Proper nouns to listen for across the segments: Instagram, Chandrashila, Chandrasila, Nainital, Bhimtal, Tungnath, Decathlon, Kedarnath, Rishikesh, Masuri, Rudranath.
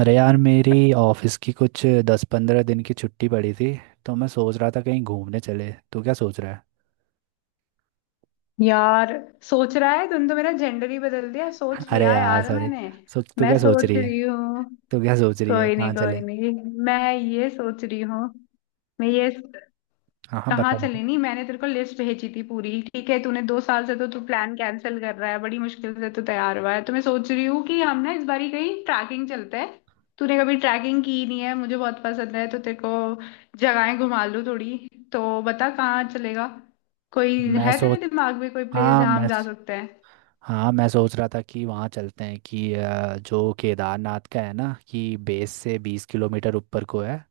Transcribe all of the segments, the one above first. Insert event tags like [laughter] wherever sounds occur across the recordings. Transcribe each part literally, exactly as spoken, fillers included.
अरे यार, मेरी ऑफिस की कुछ दस पंद्रह दिन की छुट्टी पड़ी थी। तो मैं सोच रहा था कहीं घूमने चले, तू क्या सोच रहा यार, सोच रहा है? तुम तो मेरा जेंडर ही बदल दिया, है? सोच [laughs] अरे लिया यार यार सॉरी। मैंने। सो तू मैं क्या सोच सोच रही है? रही हूँ। तू क्या सोच रही है, कोई कहाँ नहीं कोई चले? नहीं, मैं ये सोच रही हूँ। मैं ये हाँ हाँ, कहाँ बता बता। चले? नहीं, मैंने तेरे को लिस्ट भेजी थी पूरी। ठीक है, तूने दो साल से तो तू प्लान कैंसिल कर रहा है, बड़ी मुश्किल से तू तैयार हुआ है। तो मैं सोच रही हूँ कि हम ना इस बारी कहीं ट्रैकिंग चलते हैं। तूने कभी ट्रैकिंग की नहीं है, मुझे बहुत पसंद है, तो तेरे को जगहें घुमा लूँ थोड़ी। तो बता, कहाँ चलेगा? कोई मैं है तेरे सोच दिमाग में कोई प्लेस हाँ जहाँ हम मैं जा सकते हैं? हाँ, मैं सोच रहा था कि वहाँ चलते हैं कि अ, जो केदारनाथ का है ना, कि बेस से बीस किलोमीटर ऊपर को है।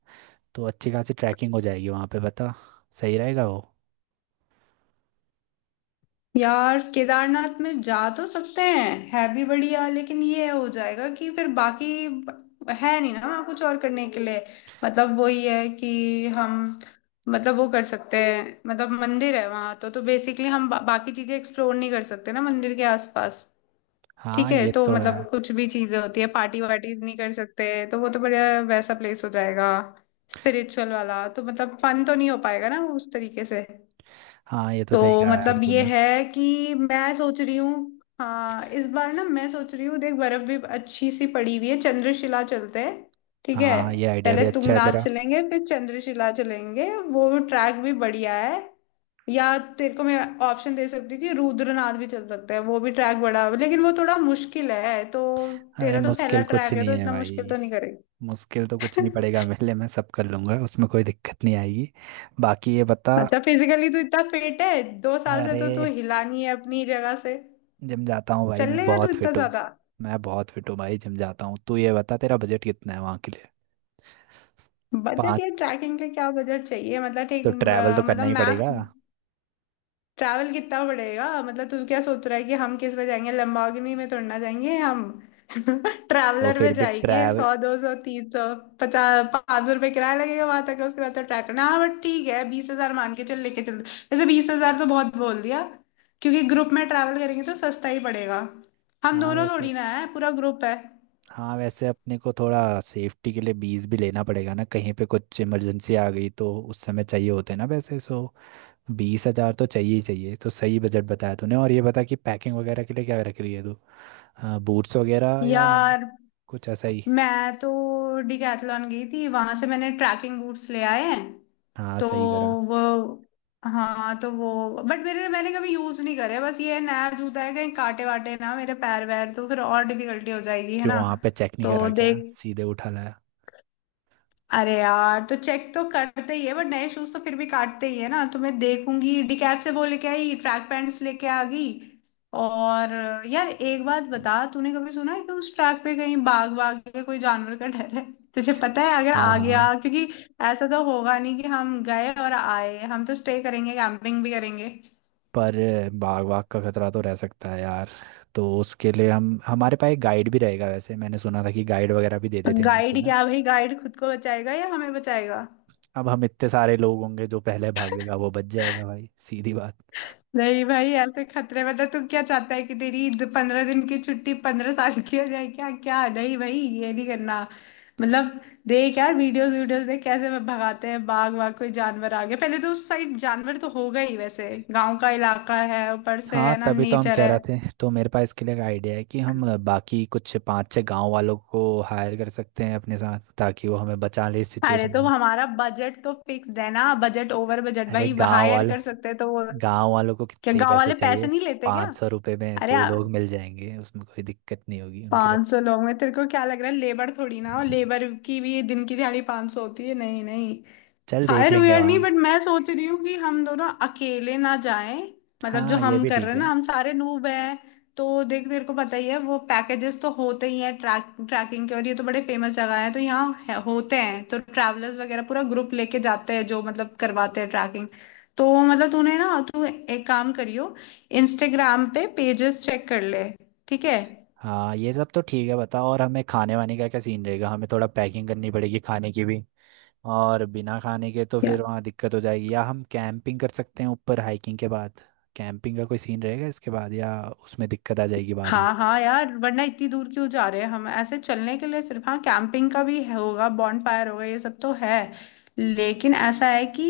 तो अच्छी खासी ट्रैकिंग हो जाएगी वहाँ पे। बता, सही रहेगा वो? यार केदारनाथ में जा तो सकते हैं, है भी बढ़िया, लेकिन ये हो जाएगा कि फिर बाकी है नहीं ना वहाँ कुछ और करने के लिए। मतलब वही है कि हम, मतलब वो कर सकते हैं, मतलब मंदिर है वहाँ तो। तो बेसिकली हम बा, बाकी चीजें एक्सप्लोर नहीं कर सकते ना मंदिर के आसपास। हाँ, ठीक है, ये तो तो है। मतलब कुछ भी चीजें होती है पार्टी वार्टीज नहीं कर सकते, तो वो तो बढ़िया वैसा प्लेस हो जाएगा स्पिरिचुअल वाला, तो मतलब फन तो नहीं हो पाएगा ना उस तरीके से। हाँ, ये तो तो सही कहा यार मतलब ये तूने। है कि मैं सोच रही हूँ, हाँ इस बार ना मैं सोच रही हूँ, देख बर्फ भी अच्छी सी पड़ी हुई है, चंद्रशिला चलते हैं। ठीक है, हाँ, ये आइडिया भी पहले अच्छा है तुंगनाथ तेरा। चलेंगे फिर चंद्रशिला चलेंगे, वो ट्रैक भी बढ़िया है। या तेरे को मैं ऑप्शन दे सकती हूँ कि रुद्रनाथ भी चल सकते हैं, वो भी ट्रैक बड़ा लेकिन वो थोड़ा मुश्किल है, तो अरे तेरा तो पहला मुश्किल कुछ ट्रैक है नहीं तो है इतना मुश्किल भाई। तो नहीं करेगी। मुश्किल तो कुछ नहीं पड़ेगा मेरे [laughs] लिए, मैं सब कर लूंगा, उसमें कोई दिक्कत नहीं आएगी। बाकी ये बता। अच्छा, फिजिकली तू इतना फिट है? दो साल से अरे तो तू हिला नहीं है अपनी जगह से, जिम जाता हूँ भाई, मैं चलेगा तो बहुत इतना फिट हूँ। ज्यादा? मैं बहुत फिट हूँ भाई, जिम जाता हूँ। तू ये बता, तेरा बजट कितना है वहाँ के लिए? बजट? पाँच। या ट्रैकिंग का क्या बजट चाहिए, मतलब तो ठीक ट्रैवल तो अ, करना मतलब ही पड़ेगा। मैक्स। ट्रैवल कितना पड़ेगा, मतलब तू क्या सोच रहा है कि हम किस में जाएंगे? लंबागिनी में थोड़ी ना जाएंगे हम। [laughs] तो ट्रैवलर फिर में भी जाएंगे, ट्रैवल। सौ दो सौ तीन सौ पचास पाँच सौ रुपये किराया लगेगा वहां तक। उसके बाद तो ट्रैक करना, हाँ बट ठीक है, बीस हजार मान के चल, लेके चल। वैसे बीस हजार तो बहुत बोल दिया, क्योंकि ग्रुप में ट्रैवल करेंगे तो सस्ता ही पड़ेगा, हम हाँ दोनों वैसे थोड़ी ना है, पूरा ग्रुप है। हाँ वैसे अपने को थोड़ा सेफ्टी के लिए बीस भी लेना पड़ेगा ना, कहीं पे कुछ इमरजेंसी आ गई तो उस समय चाहिए होते हैं ना वैसे। सो बीस हज़ार तो चाहिए ही चाहिए। तो सही बजट बताया तूने। और ये बता कि पैकिंग वगैरह के लिए क्या रख रही है तू? बूट्स वगैरह या यार कुछ ऐसा ही? मैं तो डिकैथलॉन गई थी, वहां से मैंने ट्रैकिंग बूट्स ले आए हैं। हाँ तो सही करा। वो, हाँ तो वो, बट मेरे मैंने कभी यूज नहीं करे, बस ये नया जूता है, कहीं काटे वाटे ना मेरे पैर वैर, तो फिर और डिफिकल्टी हो जाएगी, है क्यों ना? वहाँ पे चेक नहीं तो करा क्या, देख, सीधे उठा लाया? अरे यार तो चेक तो करते ही है बट नए शूज तो फिर भी काटते ही है ना, तो मैं देखूंगी। डिकैप से वो लेके आई, ट्रैक पैंट्स लेके आ गई। और यार एक बात बता, तूने कभी सुना है कि उस ट्रैक पे कहीं बाघ वाघ या कोई जानवर का डर है? तुझे पता है? अगर हाँ आ गया, हाँ, क्योंकि ऐसा तो होगा नहीं कि हम गए और आए, हम तो स्टे करेंगे, कैंपिंग भी करेंगे। पर बाग वाग का खतरा तो रह सकता है यार। तो उसके लिए हम, हमारे पास एक गाइड भी रहेगा। वैसे मैंने सुना था कि गाइड वगैरह भी दे देते हैं नीचे गाइड ना। क्या भाई, गाइड खुद को बचाएगा या हमें बचाएगा? अब हम इतने सारे लोग होंगे, जो पहले भागेगा वो बच जाएगा भाई, सीधी बात। नहीं भाई, ऐसे खतरे में तो तू क्या चाहता है कि तेरी द- पंद्रह दिन की छुट्टी पंद्रह साल की हो जाए क्या? क्या नहीं भाई, ये नहीं करना। मतलब देख यार, वीडियोस वीडियोस देख कैसे वे भगाते हैं, बाघ वाघ कोई जानवर आ गया। पहले तो उस साइड जानवर तो होगा ही वैसे, गांव का इलाका है, ऊपर से हाँ है ना तभी तो हम नेचर कह है। रहे थे। तो मेरे पास इसके लिए एक आइडिया है कि हम बाकी कुछ पांच छह गांव वालों को हायर कर सकते हैं अपने साथ, ताकि वो हमें बचा ले इस अरे सिचुएशन तो में। हमारा बजट तो फिक्स है ना, बजट ओवर बजट अरे भाई, गांव हायर वाल कर सकते हैं तो वो? गांव वालों को क्या कितने ही गांव पैसे वाले पैसे चाहिए। नहीं लेते क्या? पाँच सौ रुपये में अरे दो लोग मिल जाएंगे, उसमें कोई दिक्कत नहीं होगी उनके लिए। पांच सौ लोग में तेरे को क्या लग रहा है, लेबर थोड़ी ना? और लेबर की भी दिन की दिहाड़ी पांच सौ होती है। नहीं नहीं, चल देख हायर लेंगे वेयर नहीं, बट वहाँ। मैं सोच रही हूँ कि हम दोनों अकेले ना जाएं, मतलब जो हाँ, ये हम भी कर रहे ठीक हैं ना, है। हम सारे नूब हैं। तो देख तेरे को पता ही है, वो पैकेजेस तो होते ही हैं ट्रैक ट्रैकिंग के, और ये तो बड़े फेमस जगह है तो यहाँ है- होते हैं। तो ट्रैवलर्स वगैरह पूरा ग्रुप लेके जाते हैं जो मतलब करवाते हैं ट्रैकिंग। तो मतलब तूने ना, तू एक काम करियो, इंस्टाग्राम पे पेजेस चेक कर ले, ठीक है। हाँ ये सब तो ठीक है, बताओ। और हमें खाने वाने का क्या सीन रहेगा? हमें थोड़ा पैकिंग करनी पड़ेगी खाने की भी। और बिना खाने के तो फिर वहाँ दिक्कत हो जाएगी। या हम कैंपिंग कर सकते हैं ऊपर हाइकिंग के बाद? कैंपिंग का कोई सीन रहेगा इसके बाद या उसमें दिक्कत आ जाएगी बाद में? हाँ हाँ यार, वरना इतनी दूर क्यों जा रहे हैं हम ऐसे चलने के लिए सिर्फ? हाँ कैंपिंग का भी है- होगा, बॉनफायर होगा, ये सब तो है। लेकिन ऐसा है कि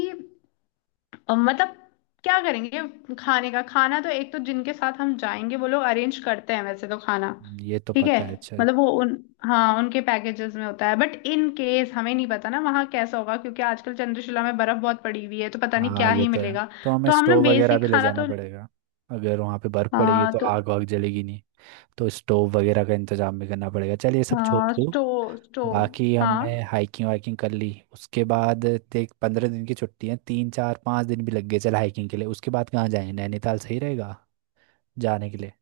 अ, मतलब क्या करेंगे, खाने का? खाना तो एक तो जिनके साथ हम जाएंगे वो लोग अरेंज करते हैं वैसे तो, खाना हम्म, ये तो ठीक है। पता है चल। मतलब वो उन, हाँ उनके पैकेजेस में होता है, बट इन केस हमें नहीं पता ना वहाँ कैसा होगा, क्योंकि आजकल चंद्रशिला में बर्फ बहुत पड़ी हुई है तो पता नहीं हाँ क्या ये ही तो है, मिलेगा। तो हमें तो हम ना स्टोव वगैरह बेसिक भी ले खाना जाना तो, पड़ेगा। अगर वहाँ पे बर्फ़ पड़ेगी हाँ तो तो आग वाग जलेगी नहीं, तो स्टोव वगैरह का इंतजाम भी करना पड़ेगा। चल ये सब छोड़ हाँ दो। स्टो स्टो। बाकी हाँ हमने हाइकिंग वाइकिंग कर ली उसके बाद, देख पंद्रह दिन की छुट्टी है, तीन चार पाँच दिन भी लग गए चल हाइकिंग के लिए, उसके बाद कहाँ जाएं? नैनीताल सही रहेगा जाने के लिए?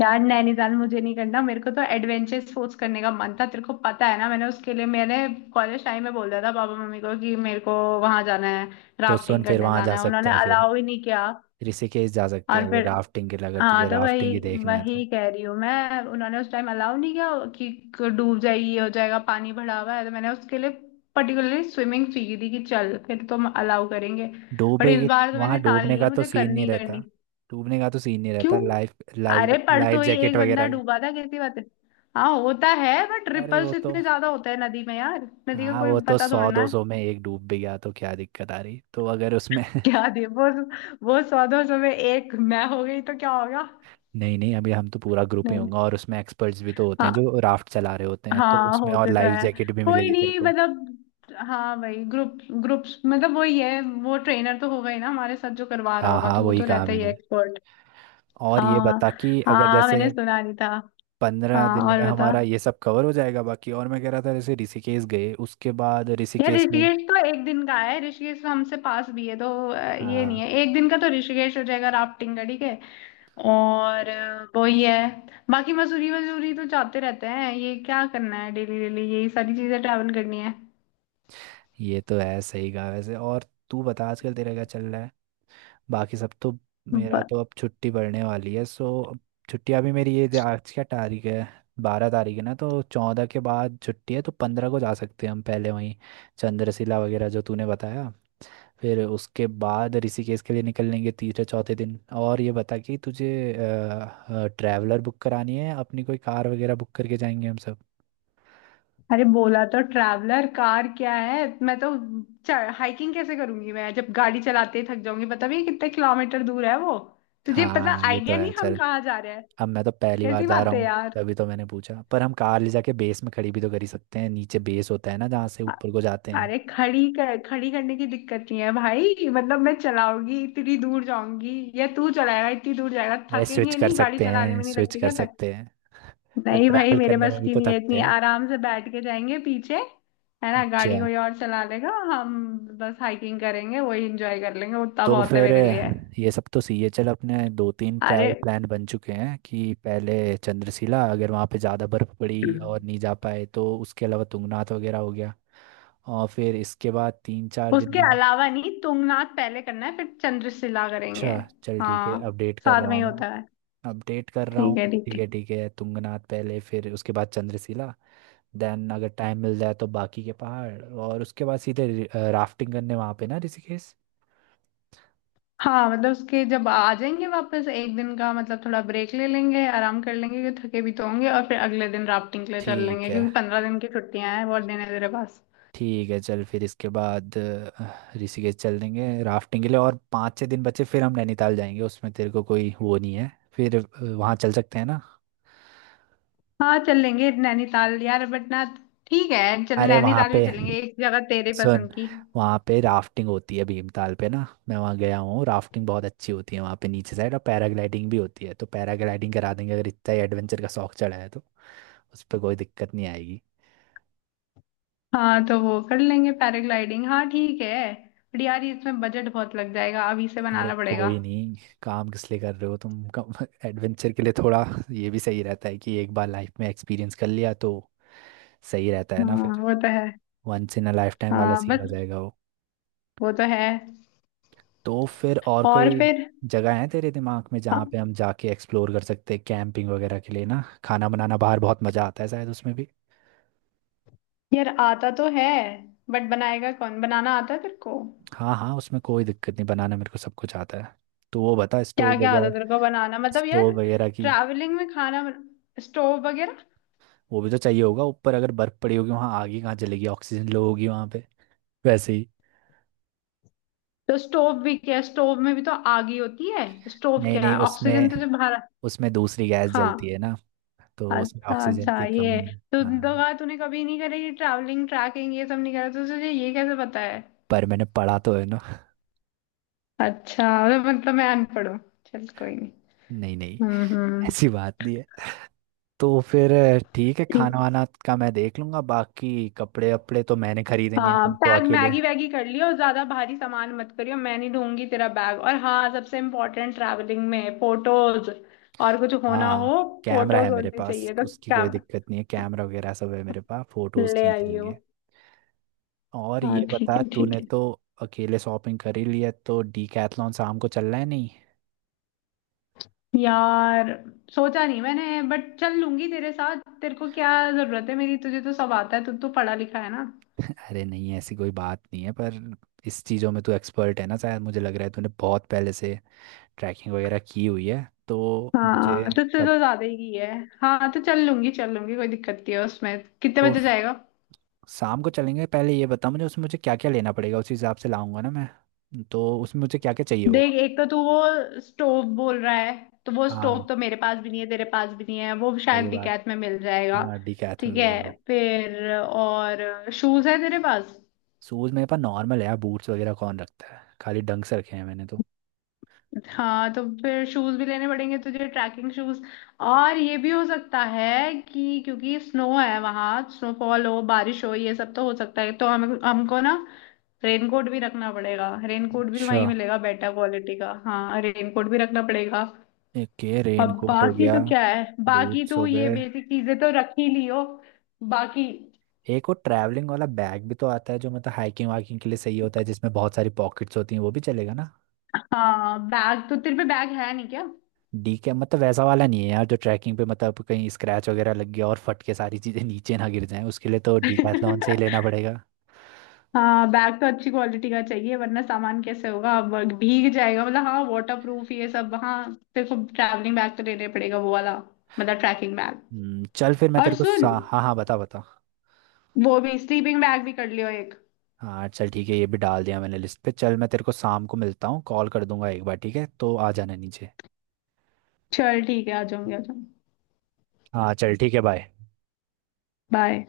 यार नैनीताल मुझे नहीं करना, मेरे को तो एडवेंचर स्पोर्ट्स करने का मन था। तेरे को पता है ना, मैंने उसके लिए मैंने कॉलेज टाइम में बोल दिया था पापा मम्मी को कि मेरे को वहां जाना है, तो सुन राफ्टिंग फिर करने वहां जा जाना है, सकते उन्होंने हैं, फिर अलाउ ही नहीं किया। ऋषिकेश जा सकते और हैं फिर फिर राफ्टिंग के लिए, अगर तुझे हाँ तो राफ्टिंग वही, ही देखना है तो। वही कह रही हूँ मैं, उन्होंने उस टाइम अलाउ नहीं किया कि डूब जाए ये हो जाएगा, पानी भरा हुआ है। तो मैंने उसके लिए पर्टिकुलरली स्विमिंग सीखी थी कि चल फिर तुम अलाउ करेंगे। बट डूबे इस के बार तो वहां मैंने ठान डूबने का लिया, तो मुझे सीन करनी नहीं ही रहता। करनी। डूबने का तो सीन नहीं क्यों? रहता। लाइफ लाइफ अरे लाइफ परसों ही जैकेट एक वगैरह बंदा ले। डूबा था, कैसी बात है। हाँ होता है बट अरे वो रिपल्स तो, इतने ज्यादा होते हैं नदी में यार, नदी का हाँ कोई वो तो पता सौ थोड़ना दो है। सौ में एक डूब भी गया तो क्या दिक्कत आ रही, तो अगर उसमें [laughs] क्या [laughs] दे वो वो सौ दो सौ में एक मैं हो गई तो क्या होगा? नहीं नहीं, अभी हम तो पूरा ग्रुप ही नहीं, होंगे और उसमें एक्सपर्ट्स भी तो होते हैं हाँ, जो राफ्ट चला रहे होते हैं, तो हाँ उसमें और होते तो लाइफ है। जैकेट भी कोई मिलेगी तेरे नहीं, को। मतलब हाँ भाई ग्रुप, ग्रुप्स, मतलब वही है वो ट्रेनर तो हो गई ना हमारे साथ जो करवा रहा हाँ होगा, हाँ, तो वो वही तो कहा रहता ही है मैंने। एक्सपर्ट। और ये हाँ, बता कि अगर हाँ जैसे मैंने सुना नहीं था। पंद्रह हाँ दिन में और बता। हमारा ये सब कवर हो जाएगा बाकी, और मैं कह रहा था जैसे ऋषिकेश गए उसके बाद यार ऋषिकेश में। ऋषिकेश तो एक दिन का है, ऋषिकेश तो हमसे पास भी है तो, अ, ये नहीं हाँ है एक दिन का तो ऋषिकेश हो जाएगा राफ्टिंग का, ठीक है। और अ, वो ही है, बाकी मसूरी वसूरी तो जाते रहते हैं, ये क्या करना है डेली डेली यही सारी चीजें ट्रैवल करनी है। ये तो है, सही कहा वैसे। और तू बता, आजकल तेरा क्या चल रहा है? बाकी सब तो। मेरा ब- तो अब छुट्टी पड़ने वाली है, सो अब छुट्टियाँ भी मेरी, ये जो आज क्या तारीख है, बारह तारीख है ना, तो चौदह के बाद छुट्टी है, तो पंद्रह को जा सकते हैं हम पहले वहीं चंद्रशिला वगैरह, जो तूने बताया। फिर उसके बाद ऋषिकेश के लिए निकलेंगे तीसरे चौथे दिन। और ये बता कि तुझे ट्रैवलर बुक करानी है अपनी, कोई कार वगैरह बुक करके जाएंगे हम सब? अरे बोला तो, ट्रैवलर कार क्या है? मैं तो हाइकिंग कैसे करूंगी, मैं जब गाड़ी चलाते ही थक जाऊंगी। पता भी है कितने किलोमीटर दूर है वो? तुझे पता हाँ ये तो आइडिया है नहीं हम चल। कहाँ जा रहे हैं, अब मैं तो पहली बार कैसी जा रहा बात है हूँ, यार। तभी तो मैंने पूछा। पर हम कार ले जाके बेस में खड़ी भी तो कर ही सकते हैं, नीचे बेस होता है ना जहाँ से ऊपर को जाते हैं। अरे खड़ी कर, खड़ी करने की दिक्कत नहीं है भाई, मतलब मैं चलाऊंगी इतनी दूर जाऊंगी या तू चलाएगा इतनी दूर जाएगा? अरे स्विच थकेंगे कर नहीं गाड़ी सकते चलाने हैं, में? नहीं स्विच लगती कर क्या थक? सकते हैं। पर नहीं भाई, ट्रैवल मेरे करने बस में भी की तो नहीं है, थकते इतनी हैं। आराम से बैठ के जाएंगे पीछे, है ना, अच्छा। गाड़ी कोई और चला लेगा। हम बस हाइकिंग करेंगे, वही एंजॉय कर लेंगे, उतना तो बहुत है फिर मेरे लिए। ये सब तो सीए। चल अपने दो तीन अरे ट्रैवल प्लान बन चुके हैं कि पहले चंद्रशिला, अगर वहाँ पे ज़्यादा बर्फ़ पड़ी और नहीं जा पाए तो उसके अलावा तुंगनाथ वगैरह हो गया। और फिर इसके बाद तीन चार दिन उसके बाद। अलावा नहीं, तुंगनाथ पहले करना है फिर चंद्रशिला करेंगे। अच्छा चल ठीक है, हाँ अपडेट कर साथ रहा में हूँ ही होता है। मैं। अपडेट कर रहा ठीक है हूँ, ठीक ठीक है। है ठीक है, तुंगनाथ पहले फिर उसके बाद चंद्रशिला। देन अगर टाइम मिल जाए तो बाकी के पहाड़, और उसके बाद सीधे राफ्टिंग करने वहाँ पे ना, ऋषिकेश। हाँ मतलब उसके, जब आ जाएंगे वापस एक दिन का मतलब थोड़ा ब्रेक ले लेंगे, आराम कर लेंगे क्योंकि थके भी तो होंगे। और फिर अगले दिन राफ्टिंग के लिए चल ठीक लेंगे, है क्योंकि पंद्रह दिन की छुट्टियां हैं, बहुत दिन है तेरे पास। ठीक है। चल फिर इसके बाद अ, ऋषिकेश चल देंगे राफ्टिंग के लिए, और पाँच छः दिन बचे फिर हम नैनीताल जाएंगे। उसमें तेरे को कोई वो नहीं है फिर अ, वहाँ चल सकते हैं ना? हाँ चल लेंगे नैनीताल यार, बट ना, ठीक है चल अरे वहाँ नैनीताल भी पे चलेंगे, एक जगह तेरे सुन, पसंद की। वहाँ पे राफ्टिंग होती है भीमताल पे ना, मैं वहाँ गया हूँ, राफ्टिंग बहुत अच्छी होती है वहाँ पे नीचे साइड। और पैराग्लाइडिंग भी होती है, तो पैराग्लाइडिंग करा देंगे अगर इतना ही एडवेंचर का शौक चढ़ा है तो। उस पर कोई दिक्कत नहीं आएगी। हाँ तो वो कर लेंगे पैराग्लाइडिंग, हाँ ठीक है। बट यार ये, इसमें बजट बहुत लग जाएगा, अभी से अरे बनाना पड़ेगा। कोई नहीं, काम किस लिए कर रहे हो तुम, कम एडवेंचर के लिए थोड़ा। ये भी सही रहता है कि एक बार लाइफ में एक्सपीरियंस कर लिया तो सही रहता है ना हाँ फिर। वो तो है। Once in a lifetime वाला हाँ सीन हो बस, जाएगा वो। वो तो है। तो फिर और और कोई फिर जगह है तेरे दिमाग में हाँ। जहाँ पे हम जाके एक्सप्लोर कर सकते हैं कैंपिंग वगैरह के लिए ना, खाना बनाना बाहर बहुत मज़ा आता है शायद उसमें भी। यार आता तो है बट बनाएगा कौन? बनाना आता है तेरे को? हाँ हाँ, उसमें कोई दिक्कत नहीं, बनाना मेरे को सब कुछ आता है। तो वो बता क्या स्टोव क्या आता है वगैरह। तेरे को बनाना, मतलब यार स्टोव वगैरह की, ट्रैवलिंग में खाना बन... स्टोव वगैरह, वो भी तो चाहिए होगा ऊपर, अगर बर्फ़ पड़ी होगी वहाँ आग ही कहाँ जलेगी, ऑक्सीजन लो होगी वहाँ पे वैसे ही। तो स्टोव भी क्या है, स्टोव में भी तो आग ही होती है। स्टोव नहीं क्या है, नहीं ऑक्सीजन तो उसमें जब बाहर। उसमें दूसरी गैस जलती हाँ है ना, तो उसमें अच्छा ऑक्सीजन अच्छा की ये है। कमी। तो तो हाँ कहा, तूने कभी नहीं करी ट्रैवलिंग ट्रैकिंग ये सब नहीं करा तो तुझे ये कैसे पता है? पर मैंने पढ़ा तो है ना। [laughs] अच्छा, मतलब मैं अनपढ़ हूँ, चल कोई नहीं। नहीं नहीं, हम्म हम्म। ऐसी बात नहीं है। तो फिर ठीक है, खाना ठीक, वाना का मैं देख लूंगा। बाकी कपड़े वपड़े तो मैंने खरीदे नहीं है, हाँ तुम तो बैग अकेले। मैगी वैगी कर लियो, और ज्यादा भारी सामान मत करियो, मैं नहीं ढूंढूंगी तेरा बैग। और हाँ सबसे इम्पोर्टेंट, ट्रैवलिंग में फोटोज, और कुछ होना हाँ हो कैमरा है फोटोज मेरे होनी पास, चाहिए, तो उसकी क्या, कोई दिक्कत नहीं है, कैमरा वगैरह सब है मेरे पास, फोटोज ले खींच आइयो। लेंगे। और हाँ ये ठीक बता, है ठीक तूने है। तो अकेले शॉपिंग कर ही लिया, तो डीकैथलॉन शाम को चलना है नहीं? यार सोचा नहीं मैंने, बट चल लूंगी तेरे साथ, तेरे को क्या जरूरत है मेरी, तुझे तो सब आता है, तू तो पढ़ा लिखा है ना। अरे नहीं, ऐसी कोई बात नहीं है। पर इस चीज़ों में तू एक्सपर्ट है ना शायद, मुझे लग रहा है तूने बहुत पहले से ट्रैकिंग वगैरह की हुई है तो। मुझे हाँ तुझसे तो कब? ज्यादा ही है। हाँ तो चल लूंगी चल लूंगी, कोई दिक्कत नहीं है उसमें, कितने तो बजे फ- जाएगा? शाम को चलेंगे। पहले ये बता मुझे उसमें, मुझे क्या क्या लेना पड़ेगा, उस हिसाब से लाऊंगा ना मैं तो। उसमें मुझे क्या क्या चाहिए होगा? देख एक तो तू वो स्टोव बोल रहा है, तो वो स्टोव हाँ तो मेरे पास भी नहीं है तेरे पास भी नहीं है, वो शायद सही बात, डिकैत में मिल जाएगा। हाँ डीकैथ में ठीक मिलेगा है, वो। फिर और शूज है तेरे पास? शूज़ मेरे पास नॉर्मल है यार, बूट्स वगैरह कौन रखता है, खाली डंक्स रखे हैं मैंने तो। हाँ तो फिर शूज भी लेने पड़ेंगे तुझे, ट्रैकिंग शूज। और ये भी हो सकता है कि क्योंकि स्नो है वहां, स्नोफॉल हो, बारिश हो, ये सब तो हो सकता है, तो हम हमको ना रेनकोट भी रखना पड़ेगा। रेनकोट भी अच्छा, वहीं मिलेगा बेटर क्वालिटी का, हाँ रेनकोट भी रखना पड़ेगा। एक ये रेन अब कोट हो बाकी गया, तो क्या है, बाकी बूट्स तो हो ये गए। बेसिक चीजें तो रख ही लियो। बाकी एक वो ट्रैवलिंग वाला बैग भी तो आता है, जो मतलब हाइकिंग वाकिंग के लिए सही होता है, जिसमें बहुत सारी पॉकेट्स होती हैं, वो भी चलेगा ना? हाँ, बैग तो तेरे पे बैग है नहीं क्या? डी के, मतलब वैसा वाला नहीं है यार जो ट्रैकिंग पे, मतलब कहीं स्क्रैच वगैरह लग गया और फट के सारी चीज़ें [laughs] नीचे ना गिर जाएं, उसके लिए तो डीकैथलॉन से ही लेना [laughs] पड़ेगा। हाँ बैग तो अच्छी क्वालिटी का चाहिए, वरना सामान कैसे होगा, ब- भीग जाएगा मतलब, हाँ वाटर प्रूफ ये सब, हाँ तेरे को ट्रैवलिंग बैग तो लेने पड़ेगा वो वाला, मतलब ट्रैकिंग बैग। हम्म, चल फिर मैं और तेरे को सा... सुन, हाँ हाँ बता बता। वो भी स्लीपिंग बैग भी कर लियो एक। हाँ चल ठीक है, ये भी डाल दिया मैंने लिस्ट पे। चल मैं तेरे को शाम को मिलता हूँ, कॉल कर दूंगा एक बार, ठीक है? तो आ जाना नीचे। चल ठीक है, आ जाऊंगी आ जाऊंगी। हाँ चल ठीक है, बाय। बाय।